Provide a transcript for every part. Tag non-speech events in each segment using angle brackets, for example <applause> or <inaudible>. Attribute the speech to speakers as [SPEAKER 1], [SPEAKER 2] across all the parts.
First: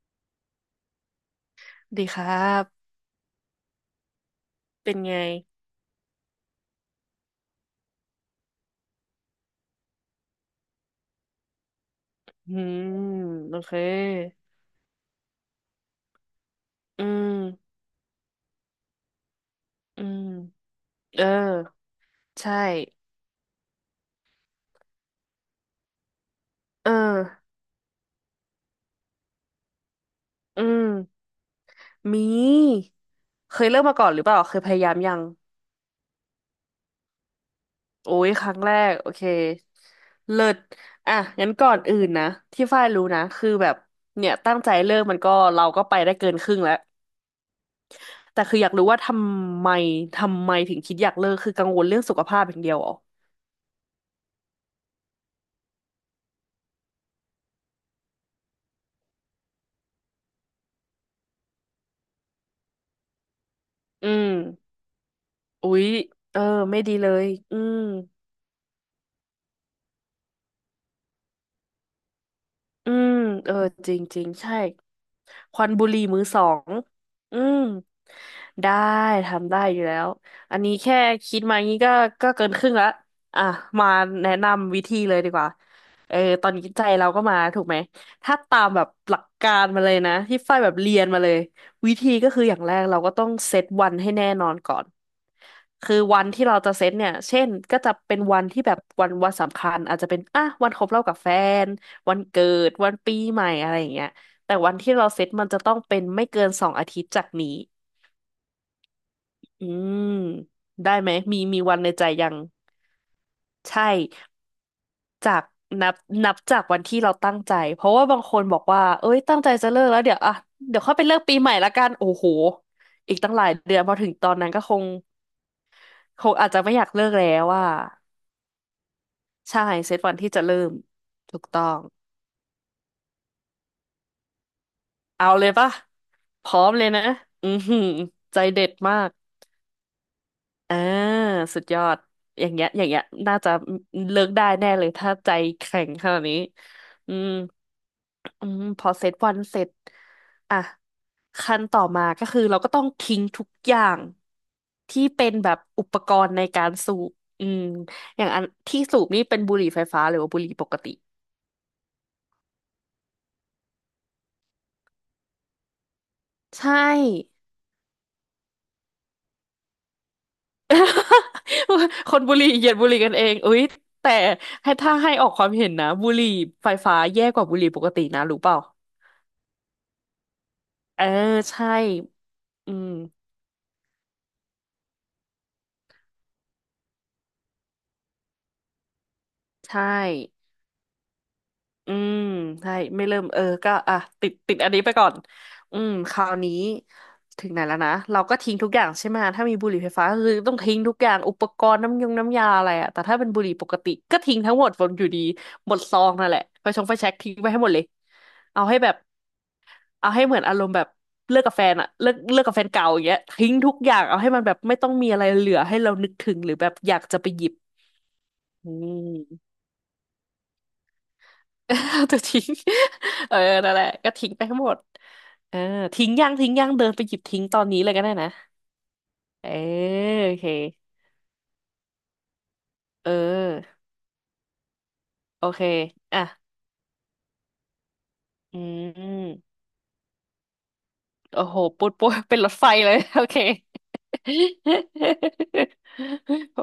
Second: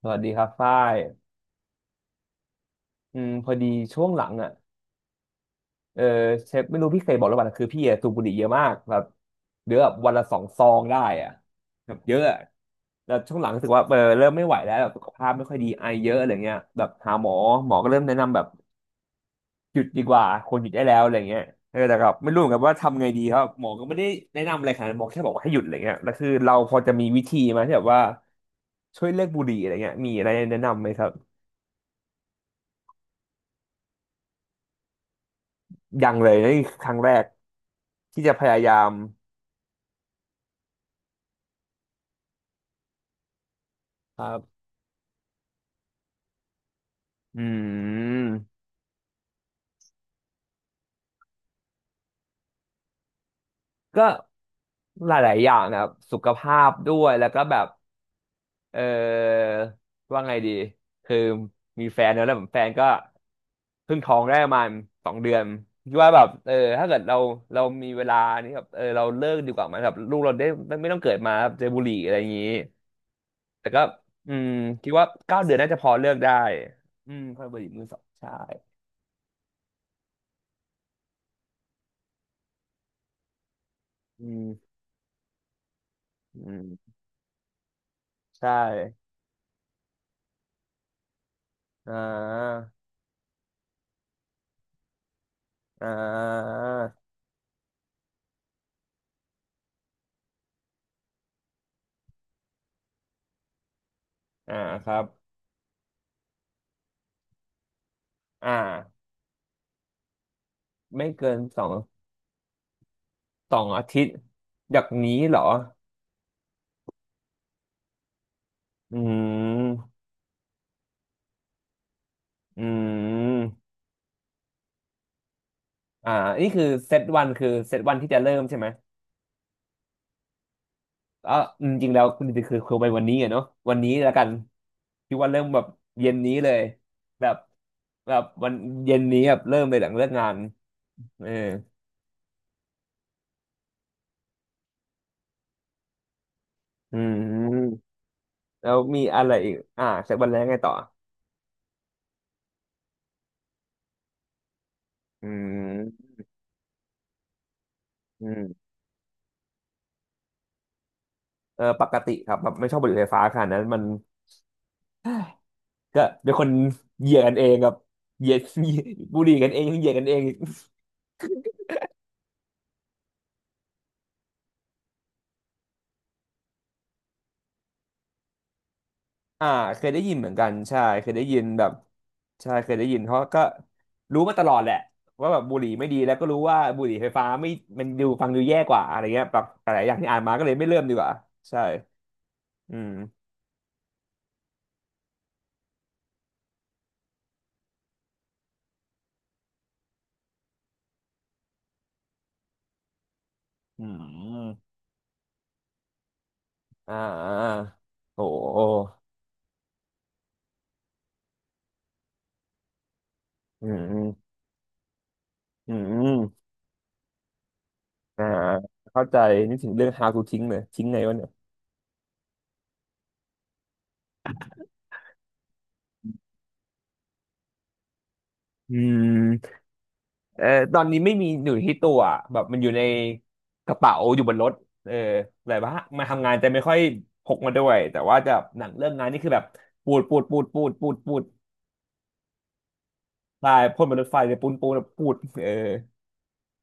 [SPEAKER 1] สวัสดีครับฝ้าย
[SPEAKER 2] ดีครับ
[SPEAKER 1] อืมพอดีช่วงหลังอ่ะ
[SPEAKER 2] เป็นไง
[SPEAKER 1] เออเชฟไม่รู้พี่เคยบอกหรือเปล่านะคือพี่อะสูบบุหรี่เยอะมากแบบเดือนแบบวันละ2 ซองได้อ่ะแบบเยอะอะ
[SPEAKER 2] อืม
[SPEAKER 1] แล้วช่วงหลัง
[SPEAKER 2] โอ
[SPEAKER 1] รู้สึ
[SPEAKER 2] เค
[SPEAKER 1] กว่าเออเริ่มไม่ไหวแล้วแบบสุขภาพไม่ค่อยดีไอเยอะอะไรเงี้ยแบบ
[SPEAKER 2] อื
[SPEAKER 1] หาหมอหม
[SPEAKER 2] ม
[SPEAKER 1] อก็เริ่มแนะนำแบบหยุดดี
[SPEAKER 2] อื
[SPEAKER 1] ก
[SPEAKER 2] ม
[SPEAKER 1] ว่าควรหยุดได้แล้วอะไร
[SPEAKER 2] เออ
[SPEAKER 1] เงี้ยเออแต่แบบไม่รู้เหมือ
[SPEAKER 2] ใช่
[SPEAKER 1] นกันว่าทำไงดีครับหมอก็ไม่ได้แนะนำอะไรขนาดนั้นหมอแค่บอกว่าให้หยุดอะไรเงี้ยแล้วคือเราพอ
[SPEAKER 2] เอ
[SPEAKER 1] จะ
[SPEAKER 2] อ
[SPEAKER 1] มีวิธีไหมที่แบบว่าช่วยเลิกบุหรี่อะไรเงี้ยมีอะไรแนะ
[SPEAKER 2] อื
[SPEAKER 1] นำไห
[SPEAKER 2] ม
[SPEAKER 1] มครับ
[SPEAKER 2] มีเคยเริ่มมาก่อนหรือเปล่าเคยพยายามยัง
[SPEAKER 1] ยังเลยนี่คือครั้งแรก
[SPEAKER 2] โอ้
[SPEAKER 1] ที่
[SPEAKER 2] ย
[SPEAKER 1] จะพ
[SPEAKER 2] ครั้
[SPEAKER 1] ยา
[SPEAKER 2] งแร
[SPEAKER 1] ยาม
[SPEAKER 2] กโอเคเลิศอ่ะงั้นก่อนอื่นนะ ที่ฝ้ายรู้นะ คือแบบ
[SPEAKER 1] ครั
[SPEAKER 2] เนี่ยตั้ง
[SPEAKER 1] บ
[SPEAKER 2] ใจเริ่มมันก็เราก็ไปได้เกินครึ่งแล้ว
[SPEAKER 1] อื
[SPEAKER 2] แต่คือ
[SPEAKER 1] ม
[SPEAKER 2] อยากรู้ว่าำไมทำไมถึงคิดอยากเลิกคือกังวลเรื่องสุขภาพอย่างเดียวเหรอ
[SPEAKER 1] ก็หลายๆอย่างนะครับสุขภาพด้วยแล้วก็แบบเออว่าไงดีคือมีแฟนแล้วแฟนก็เพิ่ง
[SPEAKER 2] อื
[SPEAKER 1] ท้อง
[SPEAKER 2] ม
[SPEAKER 1] ได้ประมาณ2 เดือน
[SPEAKER 2] อุ๊ย
[SPEAKER 1] คิดว่าแบบ
[SPEAKER 2] เออ
[SPEAKER 1] เออ
[SPEAKER 2] ไม่
[SPEAKER 1] ถ้า
[SPEAKER 2] ดี
[SPEAKER 1] เกิด
[SPEAKER 2] เล
[SPEAKER 1] เรา
[SPEAKER 2] ยอื
[SPEAKER 1] เรา
[SPEAKER 2] ม
[SPEAKER 1] มีเวลานี่แบบเออเราเลิกดีกว่าไหมแบบลูกเราได้ไม่ต้องเกิดมาแบบเจอบุหรี่อะไรอย่างนี้
[SPEAKER 2] อืมเออ
[SPEAKER 1] แต่ก็
[SPEAKER 2] จริงจริง
[SPEAKER 1] อืม
[SPEAKER 2] ใช่
[SPEAKER 1] คิดว่าเก้าเดือ
[SPEAKER 2] ค
[SPEAKER 1] น
[SPEAKER 2] วั
[SPEAKER 1] น่า
[SPEAKER 2] น
[SPEAKER 1] จะพ
[SPEAKER 2] บุ
[SPEAKER 1] อ
[SPEAKER 2] หรี่
[SPEAKER 1] เลิก
[SPEAKER 2] มือ
[SPEAKER 1] ได้
[SPEAKER 2] สอง
[SPEAKER 1] อืม
[SPEAKER 2] อื
[SPEAKER 1] ค่อยบุ
[SPEAKER 2] ม
[SPEAKER 1] หรี่มือสองใช่
[SPEAKER 2] ได้ทำได้อยู่แล้วอันนี้แค่คิดมางี้ก็ก็เกินครึ่งละอ่ะมา
[SPEAKER 1] อื
[SPEAKER 2] แนะ
[SPEAKER 1] ม
[SPEAKER 2] นำวิธีเลยดีกว่าเออ
[SPEAKER 1] อื
[SPEAKER 2] ตอนนี้ใจ
[SPEAKER 1] ม
[SPEAKER 2] เราก็มาถูกไหมถ้า
[SPEAKER 1] ใช่
[SPEAKER 2] ตามแบบหลักการมาเลยนะที่ฝ้ายแบบเรียนมาเลยวิ
[SPEAKER 1] อ่
[SPEAKER 2] ธีก็คืออย่าง
[SPEAKER 1] า
[SPEAKER 2] แรกเราก็ต้องเซตวันให้แน่นอนก่อน
[SPEAKER 1] อ่
[SPEAKER 2] คือวันที่เราจะเซต
[SPEAKER 1] า
[SPEAKER 2] เนี่ยเช่นก็จะเป็นวันที่แบบวันสำคัญอาจจะเป็นอ่ะวันครบรอบกับแฟน วันเกิดวันปีใหม่อะไรอย่างเงี้ยแต่
[SPEAKER 1] อ่า
[SPEAKER 2] วัน
[SPEAKER 1] ค
[SPEAKER 2] ที่
[SPEAKER 1] รับ
[SPEAKER 2] เราเซตมันจะต้องเป็นไม่เกิน2 อาทิตย์จากนี้
[SPEAKER 1] อ่า
[SPEAKER 2] อืมได้
[SPEAKER 1] ไม่
[SPEAKER 2] ไหม
[SPEAKER 1] เกิ
[SPEAKER 2] มี
[SPEAKER 1] นส
[SPEAKER 2] มี
[SPEAKER 1] อง
[SPEAKER 2] วันในใจยัง
[SPEAKER 1] สองอา
[SPEAKER 2] ใช่
[SPEAKER 1] ทิตย์จากนี้
[SPEAKER 2] จา
[SPEAKER 1] เหรอ
[SPEAKER 2] กนับนับจากวันที่เราตั้งใจเพราะว่าบางคนบอกว่า
[SPEAKER 1] อื
[SPEAKER 2] เอ้ยตั้งใจจะเลิ
[SPEAKER 1] ม
[SPEAKER 2] กแล้วเดี๋ยวอ่ะเดี๋ยวค่อยไปเลิกปีใหม่ละกันโอ้โห
[SPEAKER 1] อื
[SPEAKER 2] อีกตั้งหลาย
[SPEAKER 1] ม
[SPEAKER 2] เดือนพอถึงตอนนั้นก็คง
[SPEAKER 1] อ่า
[SPEAKER 2] คงอา
[SPEAKER 1] นี่
[SPEAKER 2] จจะ
[SPEAKER 1] คือ
[SPEAKER 2] ไม่อยาก
[SPEAKER 1] เซต
[SPEAKER 2] เลิก
[SPEAKER 1] วั
[SPEAKER 2] แล้
[SPEAKER 1] น
[SPEAKER 2] ว
[SPEAKER 1] คือ
[SPEAKER 2] ว่า
[SPEAKER 1] เซตวันที่จะเริ่มใช่ไหม
[SPEAKER 2] ใช่เซตวันที่จะเริ่ม
[SPEAKER 1] อ๋อ
[SPEAKER 2] ถูกต้อ
[SPEAKER 1] อืม
[SPEAKER 2] ง
[SPEAKER 1] จริงแล้วคุณคือไปวันนี้อะเนาะวันนี้แล้วกันคิด
[SPEAKER 2] เอา
[SPEAKER 1] ว่าเริ่
[SPEAKER 2] เล
[SPEAKER 1] ม
[SPEAKER 2] ย
[SPEAKER 1] แบบ
[SPEAKER 2] ปะ
[SPEAKER 1] เย็นนี้
[SPEAKER 2] พ
[SPEAKER 1] เล
[SPEAKER 2] ร้
[SPEAKER 1] ย
[SPEAKER 2] อมเลยนะ
[SPEAKER 1] แบบ
[SPEAKER 2] อือหือ
[SPEAKER 1] แบบ
[SPEAKER 2] ใจ
[SPEAKER 1] วัน
[SPEAKER 2] เด็ด
[SPEAKER 1] เย็
[SPEAKER 2] มา
[SPEAKER 1] น
[SPEAKER 2] ก
[SPEAKER 1] นี้แบบเริ่มเลยหลังเลิกงาน
[SPEAKER 2] อ่า
[SPEAKER 1] เออ
[SPEAKER 2] สุดยอดอย่างเงี้ยอย่างเงี้ยน่าจะเลิกได้แน่เลยถ้าใจแข็งขนาดนี้
[SPEAKER 1] อื
[SPEAKER 2] อืม
[SPEAKER 1] ม
[SPEAKER 2] อืม
[SPEAKER 1] แล้ว
[SPEAKER 2] พอ
[SPEAKER 1] มี
[SPEAKER 2] เซต
[SPEAKER 1] อะไร
[SPEAKER 2] วัน
[SPEAKER 1] อีก
[SPEAKER 2] เสร็จ
[SPEAKER 1] อ่าเซตวันแรกไง
[SPEAKER 2] อ่ะ
[SPEAKER 1] ต่อ
[SPEAKER 2] ขั้นต่อมาก็คือเราก็ต้องทิ้งทุกอย่างที่
[SPEAKER 1] อื
[SPEAKER 2] เป็นแบบอุปก
[SPEAKER 1] ม
[SPEAKER 2] รณ์ในการสูบอืมอ
[SPEAKER 1] อื
[SPEAKER 2] ย่างอัน
[SPEAKER 1] ม
[SPEAKER 2] ที่สูบนี่เป็นบุหรี่ไฟฟ้าหรือว่าบุหรี่ปกติ
[SPEAKER 1] เออปกติครับแบบไม่ชอบบุหรี่ไฟฟ้าขนาดนั้นมัน ก็เป็นคน
[SPEAKER 2] ใช่
[SPEAKER 1] เหยียดกันเองกับเหยียด <laughs> บุหรี่กันเองเหยียดกันเองอีก
[SPEAKER 2] <laughs> คนบุหรี่เหยียดบุหรี่กันเองอุ๊ยแต่ให้ถ้าให้ออกความเห็นนะบุหรี่ไฟฟ้าแย่กว่าบุหรี่ปกตินะรู้เปล่า
[SPEAKER 1] อ่าเคยได้ยินเหมือนกันใช่
[SPEAKER 2] เออ
[SPEAKER 1] เคยได้ยินแบ
[SPEAKER 2] ใช่
[SPEAKER 1] บใช่เค
[SPEAKER 2] อื
[SPEAKER 1] ยได้
[SPEAKER 2] ม
[SPEAKER 1] ยินเพราะก็รู้มาตลอดแหละว่าแบบบุหรี่ไม่ดีแล้วก็รู้ว่าบุหรี่ไฟฟ้าไม่มันดูฟังดูแย่กว่าอะไรเงี้ยแบบห
[SPEAKER 2] ใช่
[SPEAKER 1] ลายอย่างที่อ่านมาก็เลยไม่เริ่มดีกว่าใช่
[SPEAKER 2] อืมใช่
[SPEAKER 1] อืม
[SPEAKER 2] ไม่เริ่มเออก็อ่ะติดอันนี้ไปก่อนอืมคราวนี้ถึงไหนแล้วนะเราก็ทิ้งทุกอย่างใช่ไหมถ้ามีบุหรี่ไฟฟ้าก็คือต้องทิ้งทุกอย่างอุปกรณ์น้ำยงน้ำยาอะไรอะแต่ถ้าเป็นบุหรี่ปก
[SPEAKER 1] อื
[SPEAKER 2] ติก็ทิ้งทั้งหมด
[SPEAKER 1] ม
[SPEAKER 2] บนอยู่ดีหมดซองนั่นแหละไฟชงไฟ
[SPEAKER 1] อ่า
[SPEAKER 2] แช็ก
[SPEAKER 1] อ่า
[SPEAKER 2] ทิ้งไปให้หมดเลย
[SPEAKER 1] โอ้โห
[SPEAKER 2] เอาให้แบบเอาให้เหมือนอารมณ์แบบเลิกกับแฟนอะเลิกกับแฟนเก่าอย่างเงี้ยทิ้ง
[SPEAKER 1] อื
[SPEAKER 2] ทุกอย่างเอาให้
[SPEAKER 1] ม
[SPEAKER 2] มันแบบไม่ต้องมีอะไรเหลือ
[SPEAKER 1] อื
[SPEAKER 2] ให้เรานึกถึง
[SPEAKER 1] ม
[SPEAKER 2] หรือแบบอยากจะไปหยิบ
[SPEAKER 1] อ่า
[SPEAKER 2] อื
[SPEAKER 1] เข้าใจ
[SPEAKER 2] ม
[SPEAKER 1] นึกถึงเรื่อง how to ทิ้งเลยทิ้งไงวะเนี่ย
[SPEAKER 2] <laughs> ตัวทิ้ง <laughs> เออนั่นแหละก็ทิ้งไปทั้งหมดเออทิ้งย่างทิ้งย่างเดินไปหยิบทิ้งตอนนี้เลยก็ได้นะ
[SPEAKER 1] อื
[SPEAKER 2] เออ
[SPEAKER 1] ม
[SPEAKER 2] โอ
[SPEAKER 1] เออ
[SPEAKER 2] เค
[SPEAKER 1] ตอนนี้ไม่มีอยู่ที่ตัวอะแบบมันอยู่ใน
[SPEAKER 2] เอ
[SPEAKER 1] กระ
[SPEAKER 2] อ
[SPEAKER 1] เป๋าอยู่บนรถเออ
[SPEAKER 2] โอ
[SPEAKER 1] แต่
[SPEAKER 2] เค
[SPEAKER 1] ว่ามา
[SPEAKER 2] อ่ะ
[SPEAKER 1] ทำงานจะไม่ค่อยพกมาด้วยแต่ว่าจะ
[SPEAKER 2] อื
[SPEAKER 1] หนังเรื่องงานนี่คือแบ
[SPEAKER 2] ม
[SPEAKER 1] บปูดปูดปูดปูดปูดปูด
[SPEAKER 2] โอ้โหปุ๊ดปุ๊ดเป็นรถไฟเลย <laughs> โอเค
[SPEAKER 1] ตายพ่นบนรถไฟ
[SPEAKER 2] <laughs>
[SPEAKER 1] เลยปูนปูนปูดเออ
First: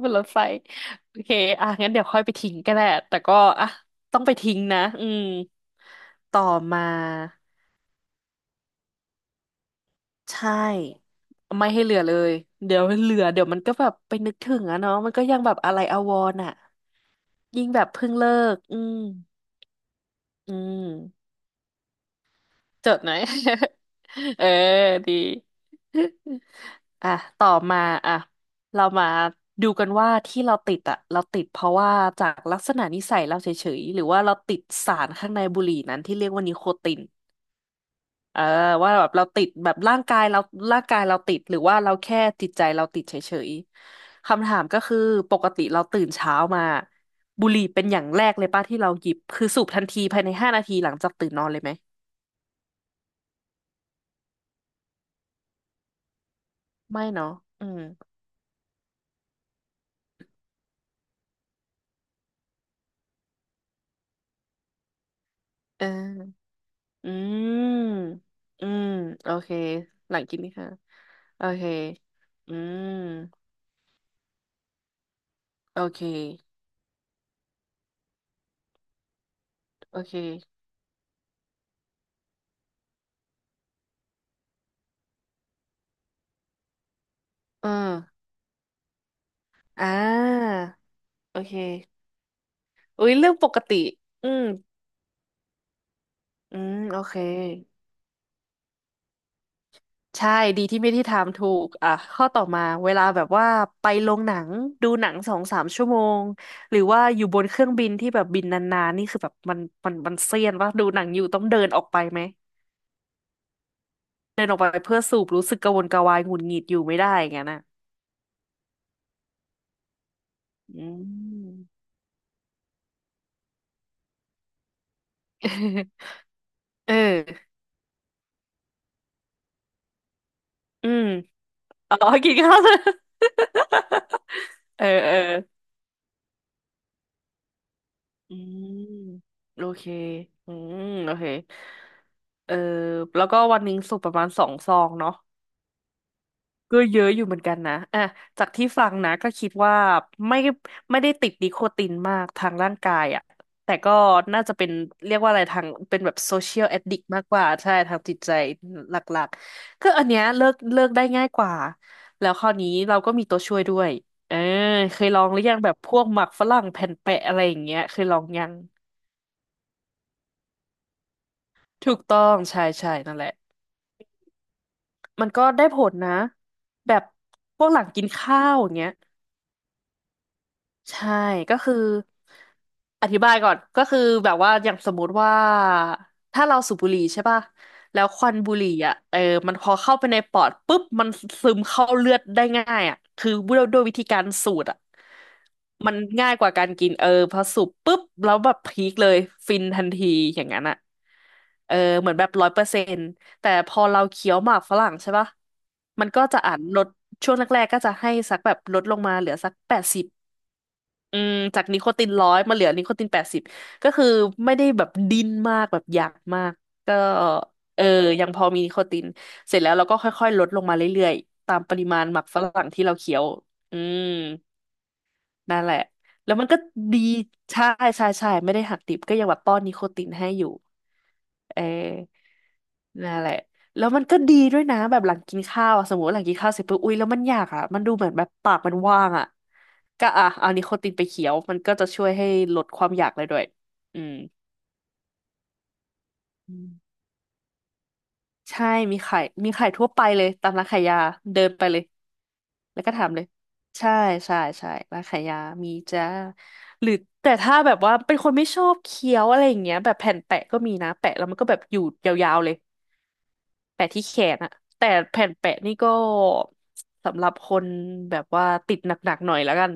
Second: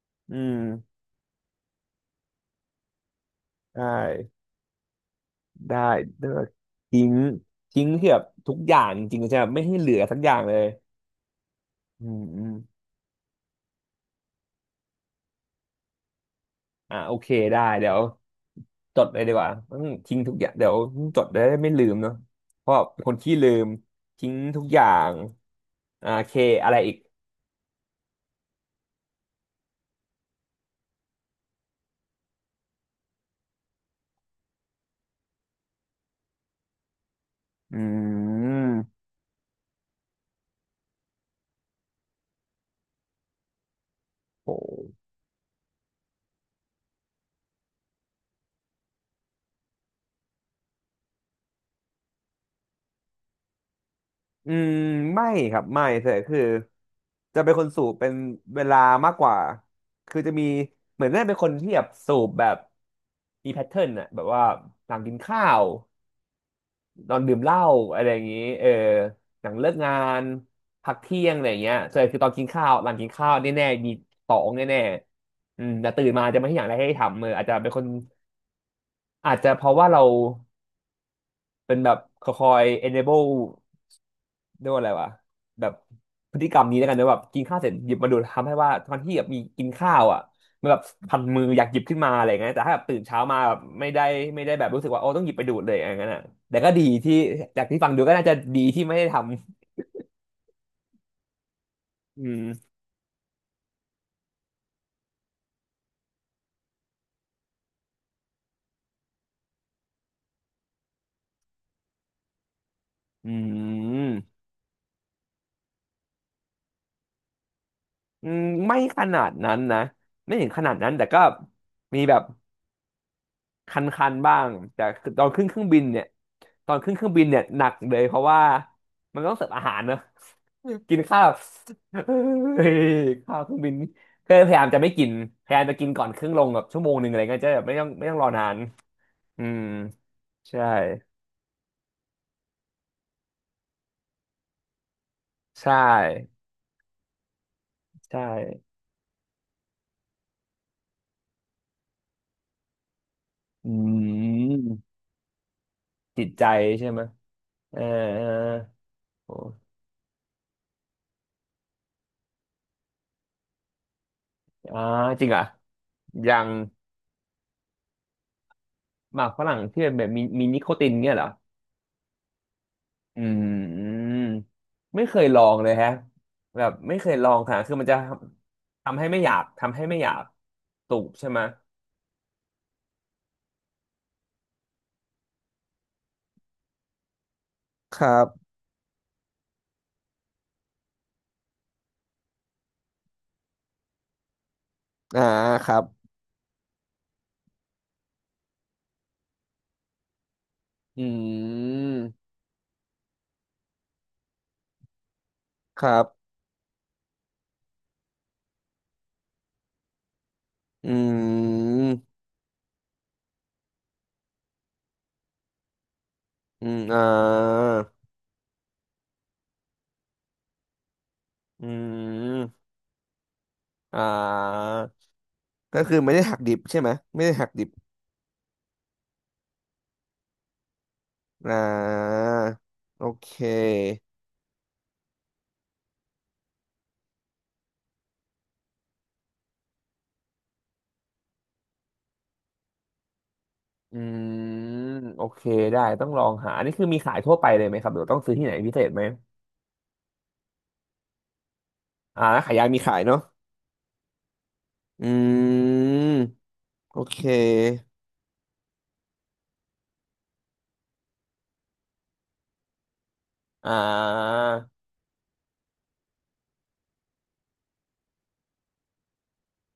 [SPEAKER 2] เป็นรถ
[SPEAKER 1] อื
[SPEAKER 2] ไฟ
[SPEAKER 1] ม
[SPEAKER 2] โอเคอ่ะงั้นเดี๋ยวค่อยไปทิ้งก็ได้แต่ก็อ่ะ
[SPEAKER 1] ได้
[SPEAKER 2] ต้องไปทิ้งนะอืม
[SPEAKER 1] ได้เลือ
[SPEAKER 2] ต่อ
[SPEAKER 1] ก
[SPEAKER 2] มา
[SPEAKER 1] ทิ้งทิ้งเกือบทุกอย่างจริงๆใช่ไหมไม่ให้เหลือสักอ
[SPEAKER 2] ใช
[SPEAKER 1] ย่างเลย
[SPEAKER 2] ่ไม่ให้เหลือ
[SPEAKER 1] อื
[SPEAKER 2] เล
[SPEAKER 1] ม
[SPEAKER 2] ย
[SPEAKER 1] อืม
[SPEAKER 2] เดี๋ยวเหลือเดี๋ยวมันก็แบบไปนึกถึงอะเนาะมันก็ยังแบบอะไรอาวรณ์อะ
[SPEAKER 1] อ่าโอเคได้
[SPEAKER 2] ยิ่งแบ
[SPEAKER 1] เดี๋
[SPEAKER 2] บ
[SPEAKER 1] ยว
[SPEAKER 2] เพิ่งเลิกอื
[SPEAKER 1] จ
[SPEAKER 2] ม
[SPEAKER 1] ดเลยดีกว่าอืมทิ้งทุกอย่า
[SPEAKER 2] อื
[SPEAKER 1] งเดี๋ยวจ
[SPEAKER 2] ม
[SPEAKER 1] ดได้ไม่ลืมเนาะเพราะ
[SPEAKER 2] จ
[SPEAKER 1] เป็
[SPEAKER 2] ด
[SPEAKER 1] น
[SPEAKER 2] ห
[SPEAKER 1] ค
[SPEAKER 2] น่อ
[SPEAKER 1] น
[SPEAKER 2] ย
[SPEAKER 1] ขี้ลืมทิ้ง
[SPEAKER 2] <laughs> เออ
[SPEAKER 1] ทุกอย่าง
[SPEAKER 2] ดี
[SPEAKER 1] อ่าโอเคอะไรอีก
[SPEAKER 2] <laughs> อ่ะต่อมาอ่ะเรามาดูกันว่าที่เราติดอ่ะเราติดเพราะว่าจากลักษณะนิสัยเราเฉยๆหรือว่าเราติดสารข้างในบุหรี่นั้นที่เรียกว่านิโคติน
[SPEAKER 1] อื
[SPEAKER 2] เออว่า
[SPEAKER 1] ม
[SPEAKER 2] แบบเราติดแบบร่างกายเราร่างกายเราติดหรือว่าเราแค่จิตใจเราติดเฉยๆคำ
[SPEAKER 1] โห
[SPEAKER 2] ถามก็คือปกติเราตื่นเช้ามาบุหรี่เป็นอย่างแรกเลยป่ะที่เราหยิบคือสูบทันทีภายใน5 นาทีหลังจากตื่นนอนเลยไหม
[SPEAKER 1] อืมไม่ครับไม่แต่คือ
[SPEAKER 2] ไม่เนาะ
[SPEAKER 1] จะเป็นค
[SPEAKER 2] อื
[SPEAKER 1] น
[SPEAKER 2] ม
[SPEAKER 1] สูบเป็นเวลามากกว่าคือจะมีเหมือนได้เป็นคนที่แบบสูบแบบมีแพทเทิร์นอะแบบว่าหลังกินข้าว
[SPEAKER 2] เอออื
[SPEAKER 1] นอนดื่มเหล้า
[SPEAKER 2] ม
[SPEAKER 1] อะไรอย่างนี้เอ
[SPEAKER 2] อื
[SPEAKER 1] อ
[SPEAKER 2] มโอ
[SPEAKER 1] หลั
[SPEAKER 2] เค
[SPEAKER 1] งเลิกงา
[SPEAKER 2] หลั
[SPEAKER 1] น
[SPEAKER 2] งกินนี่ค่ะ
[SPEAKER 1] พักเที่ยงอะ
[SPEAKER 2] โอ
[SPEAKER 1] ไรอย่าง
[SPEAKER 2] เค
[SPEAKER 1] เงี้ยส่วนใหญ่คือตอนกิน
[SPEAKER 2] อื
[SPEAKER 1] ข้าว
[SPEAKER 2] ม
[SPEAKER 1] หลังกินข้าวแน่ๆมีตองแน่ๆอืม
[SPEAKER 2] โอ
[SPEAKER 1] แต่
[SPEAKER 2] เค
[SPEAKER 1] ตื่นมาจะไม่ให้อย่างไรให้ทำเอออาจจะเป็นคนอาจจะเพราะว่า
[SPEAKER 2] โอ
[SPEAKER 1] เรา
[SPEAKER 2] เค
[SPEAKER 1] เป็นแบบคอย enable เรียกว่าอะไรวะแบบพฤติกรรมนี้แล้วกันนะแบบกินข้าวเส
[SPEAKER 2] เออ
[SPEAKER 1] ร็จหยิบมาดูทำให้ว่าตอนที่แบบมีกิน
[SPEAKER 2] อ่
[SPEAKER 1] ข้าวอ่ะ
[SPEAKER 2] า
[SPEAKER 1] มันแบบพัน
[SPEAKER 2] โอ
[SPEAKER 1] มือ
[SPEAKER 2] เค
[SPEAKER 1] อยากหยิบขึ้นมาอะไรอย่างเงี้ยแต่ถ้าแบบตื่น
[SPEAKER 2] อุ้ย
[SPEAKER 1] เช้า
[SPEAKER 2] เรื่อง
[SPEAKER 1] มา
[SPEAKER 2] ป
[SPEAKER 1] แบ
[SPEAKER 2] ก
[SPEAKER 1] บ
[SPEAKER 2] ติ
[SPEAKER 1] ไม่ได้
[SPEAKER 2] อื
[SPEAKER 1] ไม่
[SPEAKER 2] ม
[SPEAKER 1] ได้แบบรู้สึกว่าโอ้ต้องหยิบไปดูดเลยอย่างเงี้ยนะ
[SPEAKER 2] อื
[SPEAKER 1] แต่ก็
[SPEAKER 2] ม
[SPEAKER 1] ดี
[SPEAKER 2] โอ
[SPEAKER 1] ที่
[SPEAKER 2] เค
[SPEAKER 1] จากที่ฟังดูก็น่าจะดีที่ไม่ได้ทำ
[SPEAKER 2] ใช่ดีที่ไม่ที่ถามถูกอ่ะ
[SPEAKER 1] อื
[SPEAKER 2] ข้อต่อมา
[SPEAKER 1] ม
[SPEAKER 2] เวลาแบบว่าไปโรงหนังดูหนังสองสามชั่วโมงหรือว่าอยู่บนเครื่องบินที่แบบบินนานๆนี่คือแบบมันเซียนว่าดูหนังอยู่ต้องเดินออกไปไหม
[SPEAKER 1] อืม
[SPEAKER 2] เดินออกไปเพื่อสูบรู้สึกกระวนกระวายหงุดหงิดอยู่ไม่ได้อย่างนั้นน่ะ
[SPEAKER 1] อืมไม่ขนาดนั้นนะไม่ถึงขนาด
[SPEAKER 2] อื
[SPEAKER 1] นั้นแต่ก็
[SPEAKER 2] ม
[SPEAKER 1] มีแบบคันๆบ้างแต่ตอนขึ้นเครื่องบิน
[SPEAKER 2] <laughs>
[SPEAKER 1] เนี่ยตอน
[SPEAKER 2] เอ
[SPEAKER 1] ขึ้น
[SPEAKER 2] อ
[SPEAKER 1] เครื่องบินเนี่ยหนักเลยเพราะว่ามันต้องเสิร์ฟอาหารเนอะ
[SPEAKER 2] อื
[SPEAKER 1] <laughs> กิน
[SPEAKER 2] ม
[SPEAKER 1] ข้าว
[SPEAKER 2] อ๋อกินข้าว
[SPEAKER 1] เฮ้ย
[SPEAKER 2] <laughs>
[SPEAKER 1] ข้าวเครื่องบินก็พยายามจะ
[SPEAKER 2] เออ
[SPEAKER 1] ไม่กิน
[SPEAKER 2] เออ
[SPEAKER 1] พยายามจะกินก่อนเครื่องลงแบบ1 ชั่วโมงอะไรเงี้ยจะแบบไม่ต้องรอ
[SPEAKER 2] อื
[SPEAKER 1] นาน
[SPEAKER 2] ม
[SPEAKER 1] อืม
[SPEAKER 2] โอเคอื
[SPEAKER 1] ใช่
[SPEAKER 2] มโอเคเออแล้วก็วันหนึ่งสูบประมาณ2 ซองเนาะ
[SPEAKER 1] ใช่
[SPEAKER 2] ก็เยอะอยู่เหมือนกันนะอ่ะ
[SPEAKER 1] ใช่
[SPEAKER 2] จากที่ฟังนะก็คิดว่าไม่ไม่ได้ติดนิโคตินมากทางร่างกายอ่ะ
[SPEAKER 1] อื
[SPEAKER 2] แต่ก็น่าจะเป็น
[SPEAKER 1] ม
[SPEAKER 2] เรียกว่าอะไรทางเป็นแบบ
[SPEAKER 1] จิต
[SPEAKER 2] โซ
[SPEAKER 1] ใจ
[SPEAKER 2] เชียลแอด
[SPEAKER 1] ใช่
[SPEAKER 2] ดิ
[SPEAKER 1] ไหม
[SPEAKER 2] กมากกว่าใช่
[SPEAKER 1] เออ
[SPEAKER 2] ทางจิต
[SPEAKER 1] เออ
[SPEAKER 2] ใจหลัก
[SPEAKER 1] โห
[SPEAKER 2] ๆก็อันเนี้ยเลิกได้ง่ายกว่าแล้วคราวนี้เราก็มีตัวช่วยด้วยเออ
[SPEAKER 1] อ่า
[SPEAKER 2] เคยล
[SPEAKER 1] จ
[SPEAKER 2] อ
[SPEAKER 1] ริ
[SPEAKER 2] ง
[SPEAKER 1] ง
[SPEAKER 2] ห
[SPEAKER 1] เหร
[SPEAKER 2] รือ
[SPEAKER 1] อ่ะ
[SPEAKER 2] ยังแบบพวกหมั
[SPEAKER 1] อ
[SPEAKER 2] ก
[SPEAKER 1] ย่า
[SPEAKER 2] ฝ
[SPEAKER 1] ง
[SPEAKER 2] รั่งแผ่นแปะอะไรอย่างเงี้ยเคยลองยัง
[SPEAKER 1] หมากฝรั่งที่เป็นแบบมีนิโคตินเนี่ยเหรอ
[SPEAKER 2] ถูกต้องใช่ใช่นั่น
[SPEAKER 1] อื
[SPEAKER 2] แหละ
[SPEAKER 1] มไม่เคย
[SPEAKER 2] มัน
[SPEAKER 1] ลอ
[SPEAKER 2] ก็
[SPEAKER 1] ง
[SPEAKER 2] ได้
[SPEAKER 1] เลย
[SPEAKER 2] ผ
[SPEAKER 1] ฮะ
[SPEAKER 2] ลนะ
[SPEAKER 1] แบบ
[SPEAKER 2] แบ
[SPEAKER 1] ไม่
[SPEAKER 2] บ
[SPEAKER 1] เคยลองค่ะ
[SPEAKER 2] พวก
[SPEAKER 1] คือ
[SPEAKER 2] หลั
[SPEAKER 1] มั
[SPEAKER 2] ง
[SPEAKER 1] นจะ
[SPEAKER 2] กินข้าวอย่างเงี้ย
[SPEAKER 1] ทำให้ไม่อยากทำให้ไม่อยากสู
[SPEAKER 2] ใช่
[SPEAKER 1] บใช่ไหม
[SPEAKER 2] ก็คืออธิบายก่อนก็คือแบบว่าอย่างสมมุติว่าถ้าเราสูบบุหรี่ใช่ป่ะ
[SPEAKER 1] ค
[SPEAKER 2] แล้ว
[SPEAKER 1] รั
[SPEAKER 2] ค
[SPEAKER 1] บ
[SPEAKER 2] วันบุหรี่อ่ะเออมันพอเข้าไปในปอดปุ๊บมันซึมเข้าเลือดได้ง่ายอ่ะคือด้วยวิธีการสูดอ่ะ
[SPEAKER 1] อ่าครับ
[SPEAKER 2] มันง่ายกว่าการกินเออพอสูบปุ๊บแล้วแบบพีคเลยฟินทันทีอย่างนั้นอ่ะ
[SPEAKER 1] อื
[SPEAKER 2] เออ
[SPEAKER 1] ม
[SPEAKER 2] เหมือนแบบร้อยเปอร์เซ็นต์แต่พอเราเคี้ยวหมากฝรั่งใช่ป่ะ
[SPEAKER 1] ครั
[SPEAKER 2] มันก็
[SPEAKER 1] บ
[SPEAKER 2] จะอ่านลดช่วงแรกๆก็จะให้สักแบบลดลงมาเหลือสักแปดสิบ
[SPEAKER 1] อื
[SPEAKER 2] อืมจากนิ
[SPEAKER 1] ม
[SPEAKER 2] โคตินร้อยมาเหลือนิโคตินแปดสิบก็คือไม่ได้แบบดิ้นมากแบบอยากมาก
[SPEAKER 1] อืม
[SPEAKER 2] ก็
[SPEAKER 1] อ่า
[SPEAKER 2] เออยังพอมีนิโคตินเสร็จแล้วเราก็ค่อยๆลดลงมาเรื่อยๆตาม
[SPEAKER 1] อื
[SPEAKER 2] ปริมาณหมักฝ
[SPEAKER 1] ม
[SPEAKER 2] รั่งที่เราเคี้ยวอื
[SPEAKER 1] อ่
[SPEAKER 2] ม
[SPEAKER 1] า
[SPEAKER 2] นั่นแหละ
[SPEAKER 1] ก็คือไม่ได้
[SPEAKER 2] แล้
[SPEAKER 1] หั
[SPEAKER 2] ว
[SPEAKER 1] ก
[SPEAKER 2] มัน
[SPEAKER 1] ดิ
[SPEAKER 2] ก็
[SPEAKER 1] บใช่ไหม
[SPEAKER 2] ดี
[SPEAKER 1] ไม่ได้หักดิ
[SPEAKER 2] ใช่
[SPEAKER 1] บ
[SPEAKER 2] ใช่ใช่ไม่ได้หักดิบก็ยังแบบป้อนนิโคตินให้อยู่
[SPEAKER 1] อ่
[SPEAKER 2] เออ
[SPEAKER 1] าโอ
[SPEAKER 2] นั่น
[SPEAKER 1] เค
[SPEAKER 2] แหละแล้วมันก็ดีด้วยนะแบบหลังกินข้าวอะสมมติว่าหลังกินข้าวเสร็จปุ๊บอุ๊ยแล้วมันอยากอ่ะมันดูเหมือนแบบปากมันว่างอ่ะก็อ่ะเอานิโคตินไปเคี้ยวมันก็จะช่วยให้ลดความอยากเลยด้วย
[SPEAKER 1] อื
[SPEAKER 2] อืม
[SPEAKER 1] มโอเคได้ต้องลองหา
[SPEAKER 2] อื
[SPEAKER 1] อันนี้คือ
[SPEAKER 2] ม
[SPEAKER 1] มีขายทั่วไปเลยไหมครับหรือต้องซื้อที่ไหน
[SPEAKER 2] ใช่
[SPEAKER 1] พิเศษ
[SPEAKER 2] มี
[SPEAKER 1] ไหม
[SPEAKER 2] ขายมีขายทั่วไปเลยตามร้านขายยาเดินไปเลย
[SPEAKER 1] อ่าร้านขายยามี
[SPEAKER 2] แล้วก็
[SPEAKER 1] ขาย
[SPEAKER 2] ถาม
[SPEAKER 1] เนาะ
[SPEAKER 2] เลยใช่ใช่ใช่ร้านขายยา
[SPEAKER 1] อื
[SPEAKER 2] มีจ้า
[SPEAKER 1] ม
[SPEAKER 2] หรือ
[SPEAKER 1] โอเค
[SPEAKER 2] แต่ถ้าแบบว่าเป็นคนไม่ชอบเคี้ยวอะไรอย่างเงี้ยแบบแผ่นแปะก็มีนะแปะแล้วมันก็แบบอยู่ยาวๆเลย
[SPEAKER 1] อ่า
[SPEAKER 2] แปะที่แขนอะแต่แผ่นแปะนี่ก็สำหรับคนแบบว่าติดหนักๆหน่อยแล้วกัน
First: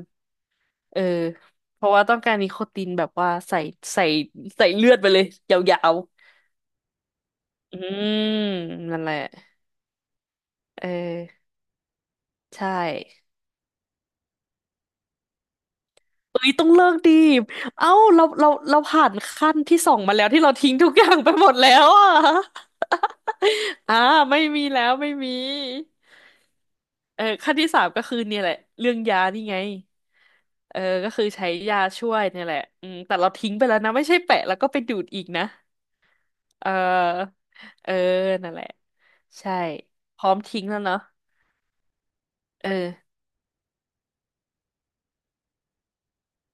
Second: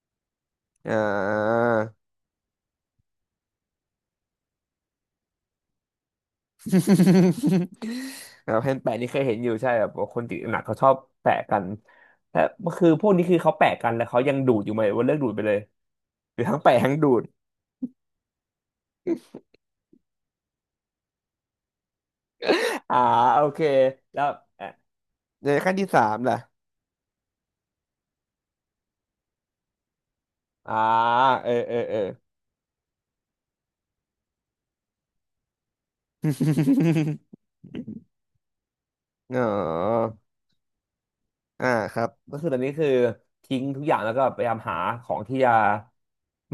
[SPEAKER 1] อ่
[SPEAKER 2] เออ
[SPEAKER 1] า
[SPEAKER 2] เพราะว่าต้องการนิโคตินแบบว่าใส่ใส่เลือดไปเลยยาวๆอืม
[SPEAKER 1] <laughs> แล้วแผ่นแปะ
[SPEAKER 2] นั่น
[SPEAKER 1] นี่
[SPEAKER 2] แห
[SPEAKER 1] เค
[SPEAKER 2] ละ
[SPEAKER 1] ยเห็นอยู่ใช่แบบว่าคนติดหนักเขาช
[SPEAKER 2] เอ
[SPEAKER 1] อบแปะ
[SPEAKER 2] อ
[SPEAKER 1] กันแต่
[SPEAKER 2] ใช่
[SPEAKER 1] คือพวกนี้คือเขาแปะกันแล้วเขายังดูดอยู่ไหมหรือว่าเลิกดูดไปเลยหรื
[SPEAKER 2] เอ้
[SPEAKER 1] อ
[SPEAKER 2] ย
[SPEAKER 1] ทั้ง
[SPEAKER 2] ต้อง
[SPEAKER 1] แปะ
[SPEAKER 2] เลิ
[SPEAKER 1] ทั้ง
[SPEAKER 2] ก
[SPEAKER 1] ดู
[SPEAKER 2] ดี
[SPEAKER 1] ด
[SPEAKER 2] เอ้าเราผ่านขั้นที่สองมาแล้วที่เราทิ้งทุกอย่างไปหมดแล้วอ่ะ
[SPEAKER 1] อ่าโอเค
[SPEAKER 2] <laughs> อ่า
[SPEAKER 1] แล้ว
[SPEAKER 2] ไม่มี
[SPEAKER 1] อ่ะ
[SPEAKER 2] แล้วไม่มี
[SPEAKER 1] ในขั้นที่สามล่ะ
[SPEAKER 2] เออขั้นที่สามก็คือเนี่ยแหละเรื่องยานี่ไง
[SPEAKER 1] อ่า
[SPEAKER 2] เออก็คือใช้
[SPEAKER 1] เออเออ
[SPEAKER 2] ยา
[SPEAKER 1] เออ
[SPEAKER 2] ช่วยเนี่ยแหละอืมแต่เราทิ้งไปแล้วนะไม่ใช่แปะแล้วก็ไปดูดอีกนะเออเออนั่นแหละ
[SPEAKER 1] อ๋
[SPEAKER 2] ใช่
[SPEAKER 1] อ
[SPEAKER 2] พร้อมทิ้งแล้วเนาะ
[SPEAKER 1] อ่าครับก็คือตอน
[SPEAKER 2] เออ
[SPEAKER 1] นี้คือทิ้งทุกอย่างแล้วก็พยายามหาของที่จะ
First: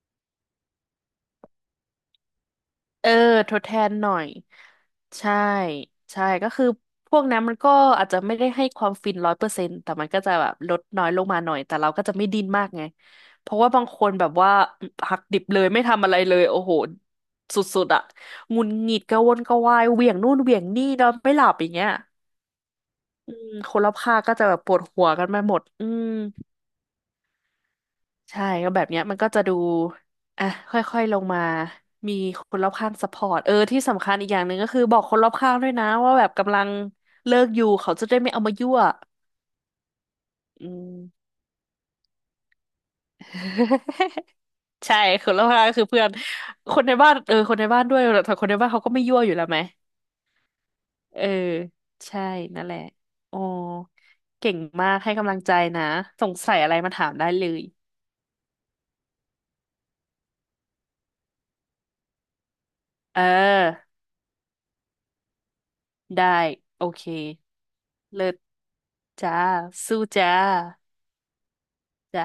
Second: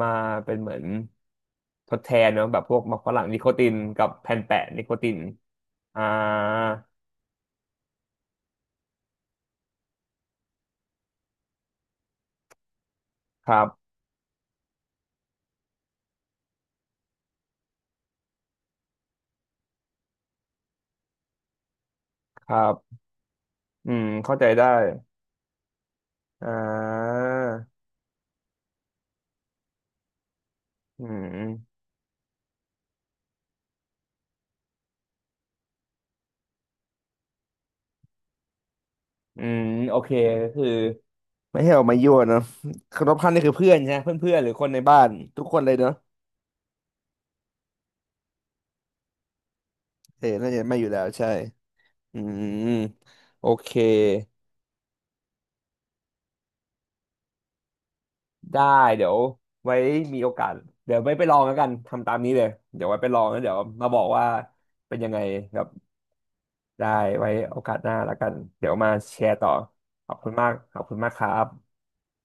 [SPEAKER 1] มาเป็นเหมือนทดแทนเนาะแบบพวกมะ
[SPEAKER 2] เอ
[SPEAKER 1] ฝ
[SPEAKER 2] อ
[SPEAKER 1] รั่งนิโค
[SPEAKER 2] ทด
[SPEAKER 1] ติ
[SPEAKER 2] แท
[SPEAKER 1] น
[SPEAKER 2] น
[SPEAKER 1] กั
[SPEAKER 2] ห
[SPEAKER 1] บ
[SPEAKER 2] น่อย
[SPEAKER 1] แผ่นแปะนิโคติน
[SPEAKER 2] ใช่
[SPEAKER 1] อ่า
[SPEAKER 2] ใช่ก็คือพวกนั้นมันก็อาจจะไม่ได้ให้ความฟินร้อยเปอร์เซ็นต์แต่มันก็จะแบบลดน้อยลงมาหน่อยแต่เราก็จะไม่ดิ้นมากไงเพ
[SPEAKER 1] ค
[SPEAKER 2] ราะ
[SPEAKER 1] รับ
[SPEAKER 2] ว่าบางคนแบบว่าหักดิบเลยไม่ทำอะไรเลยโอ้โหสุดๆอะหงุดหงิดกระวนกระวายเหวี่ยงนู่นเหวี่ยงนี่นอนไม่หลับอย่างเงี้ย
[SPEAKER 1] ครับ
[SPEAKER 2] อืมคนร
[SPEAKER 1] อื
[SPEAKER 2] อบ
[SPEAKER 1] ม
[SPEAKER 2] ข้างก็
[SPEAKER 1] เข้าใจ
[SPEAKER 2] จะแบบ
[SPEAKER 1] ได้
[SPEAKER 2] ปวดหัวกันไปหมดอืม
[SPEAKER 1] อ่า
[SPEAKER 2] ใช่ก็แบบเนี้ยมันก็จะดูอ่ะค่อ
[SPEAKER 1] อื
[SPEAKER 2] ยๆลงมา
[SPEAKER 1] ม
[SPEAKER 2] มีคนรอบข้างซัพพอร์ตเออที่สำคัญอีกอย่างหนึ่งก็คือบอกคนรอบข้างด้วยนะว่าแบบกำลังเลิกอยู่เขาจะได้ไม่เอามายั่ว
[SPEAKER 1] อืมโอเคก็คื
[SPEAKER 2] อื
[SPEAKER 1] อ
[SPEAKER 2] ม
[SPEAKER 1] ไม่ให้ออกมายั่วเนาะ <laughs> คนรอบข้างนี่คือเพื่อนใช่ไหมเพื่อนเพื่
[SPEAKER 2] <laughs>
[SPEAKER 1] อนหรือคนใน
[SPEAKER 2] ใช่
[SPEAKER 1] บ้าน
[SPEAKER 2] คนร
[SPEAKER 1] ทุ
[SPEAKER 2] อ
[SPEAKER 1] ก
[SPEAKER 2] บ
[SPEAKER 1] คน
[SPEAKER 2] ข้าง
[SPEAKER 1] เล
[SPEAKER 2] ก็
[SPEAKER 1] ย
[SPEAKER 2] คือ
[SPEAKER 1] เนาะ
[SPEAKER 2] เพื่อนคนในบ้านเออคนในบ้านด้วยแต่คนในบ้านเขาก็ไม่ยั่วอยู่แล้วไหม
[SPEAKER 1] เออน่าจะไม่อยู่แล้ว
[SPEAKER 2] เออ
[SPEAKER 1] ใช่อื
[SPEAKER 2] ใช่นั่น
[SPEAKER 1] ม
[SPEAKER 2] แหละอ๋อ
[SPEAKER 1] โอเค
[SPEAKER 2] เก่งมากให้กำลังใจนะสงสัยอะไรมาถามได้เลย
[SPEAKER 1] ได้เดี๋ยวไว้มีโอกาสเดี๋ยวไว้ไปลองแล้วกันทำตามนี้เลยเดี๋ยวไว้ไปล
[SPEAKER 2] เอ
[SPEAKER 1] อ
[SPEAKER 2] อ
[SPEAKER 1] งแล้วเดี๋ยวมาบอกว่าเป็นยังไงครับ
[SPEAKER 2] ได้โอ
[SPEAKER 1] ได้
[SPEAKER 2] เค
[SPEAKER 1] ไว้โอกาสหน้าแล้ว
[SPEAKER 2] เลิ
[SPEAKER 1] กัน
[SPEAKER 2] ศ
[SPEAKER 1] เดี๋ยวมาแช
[SPEAKER 2] จ้า
[SPEAKER 1] ร์ต่อ
[SPEAKER 2] สู้
[SPEAKER 1] ขอบคุ
[SPEAKER 2] จ้า
[SPEAKER 1] ณมากขอบคุณมากครับ
[SPEAKER 2] จ้า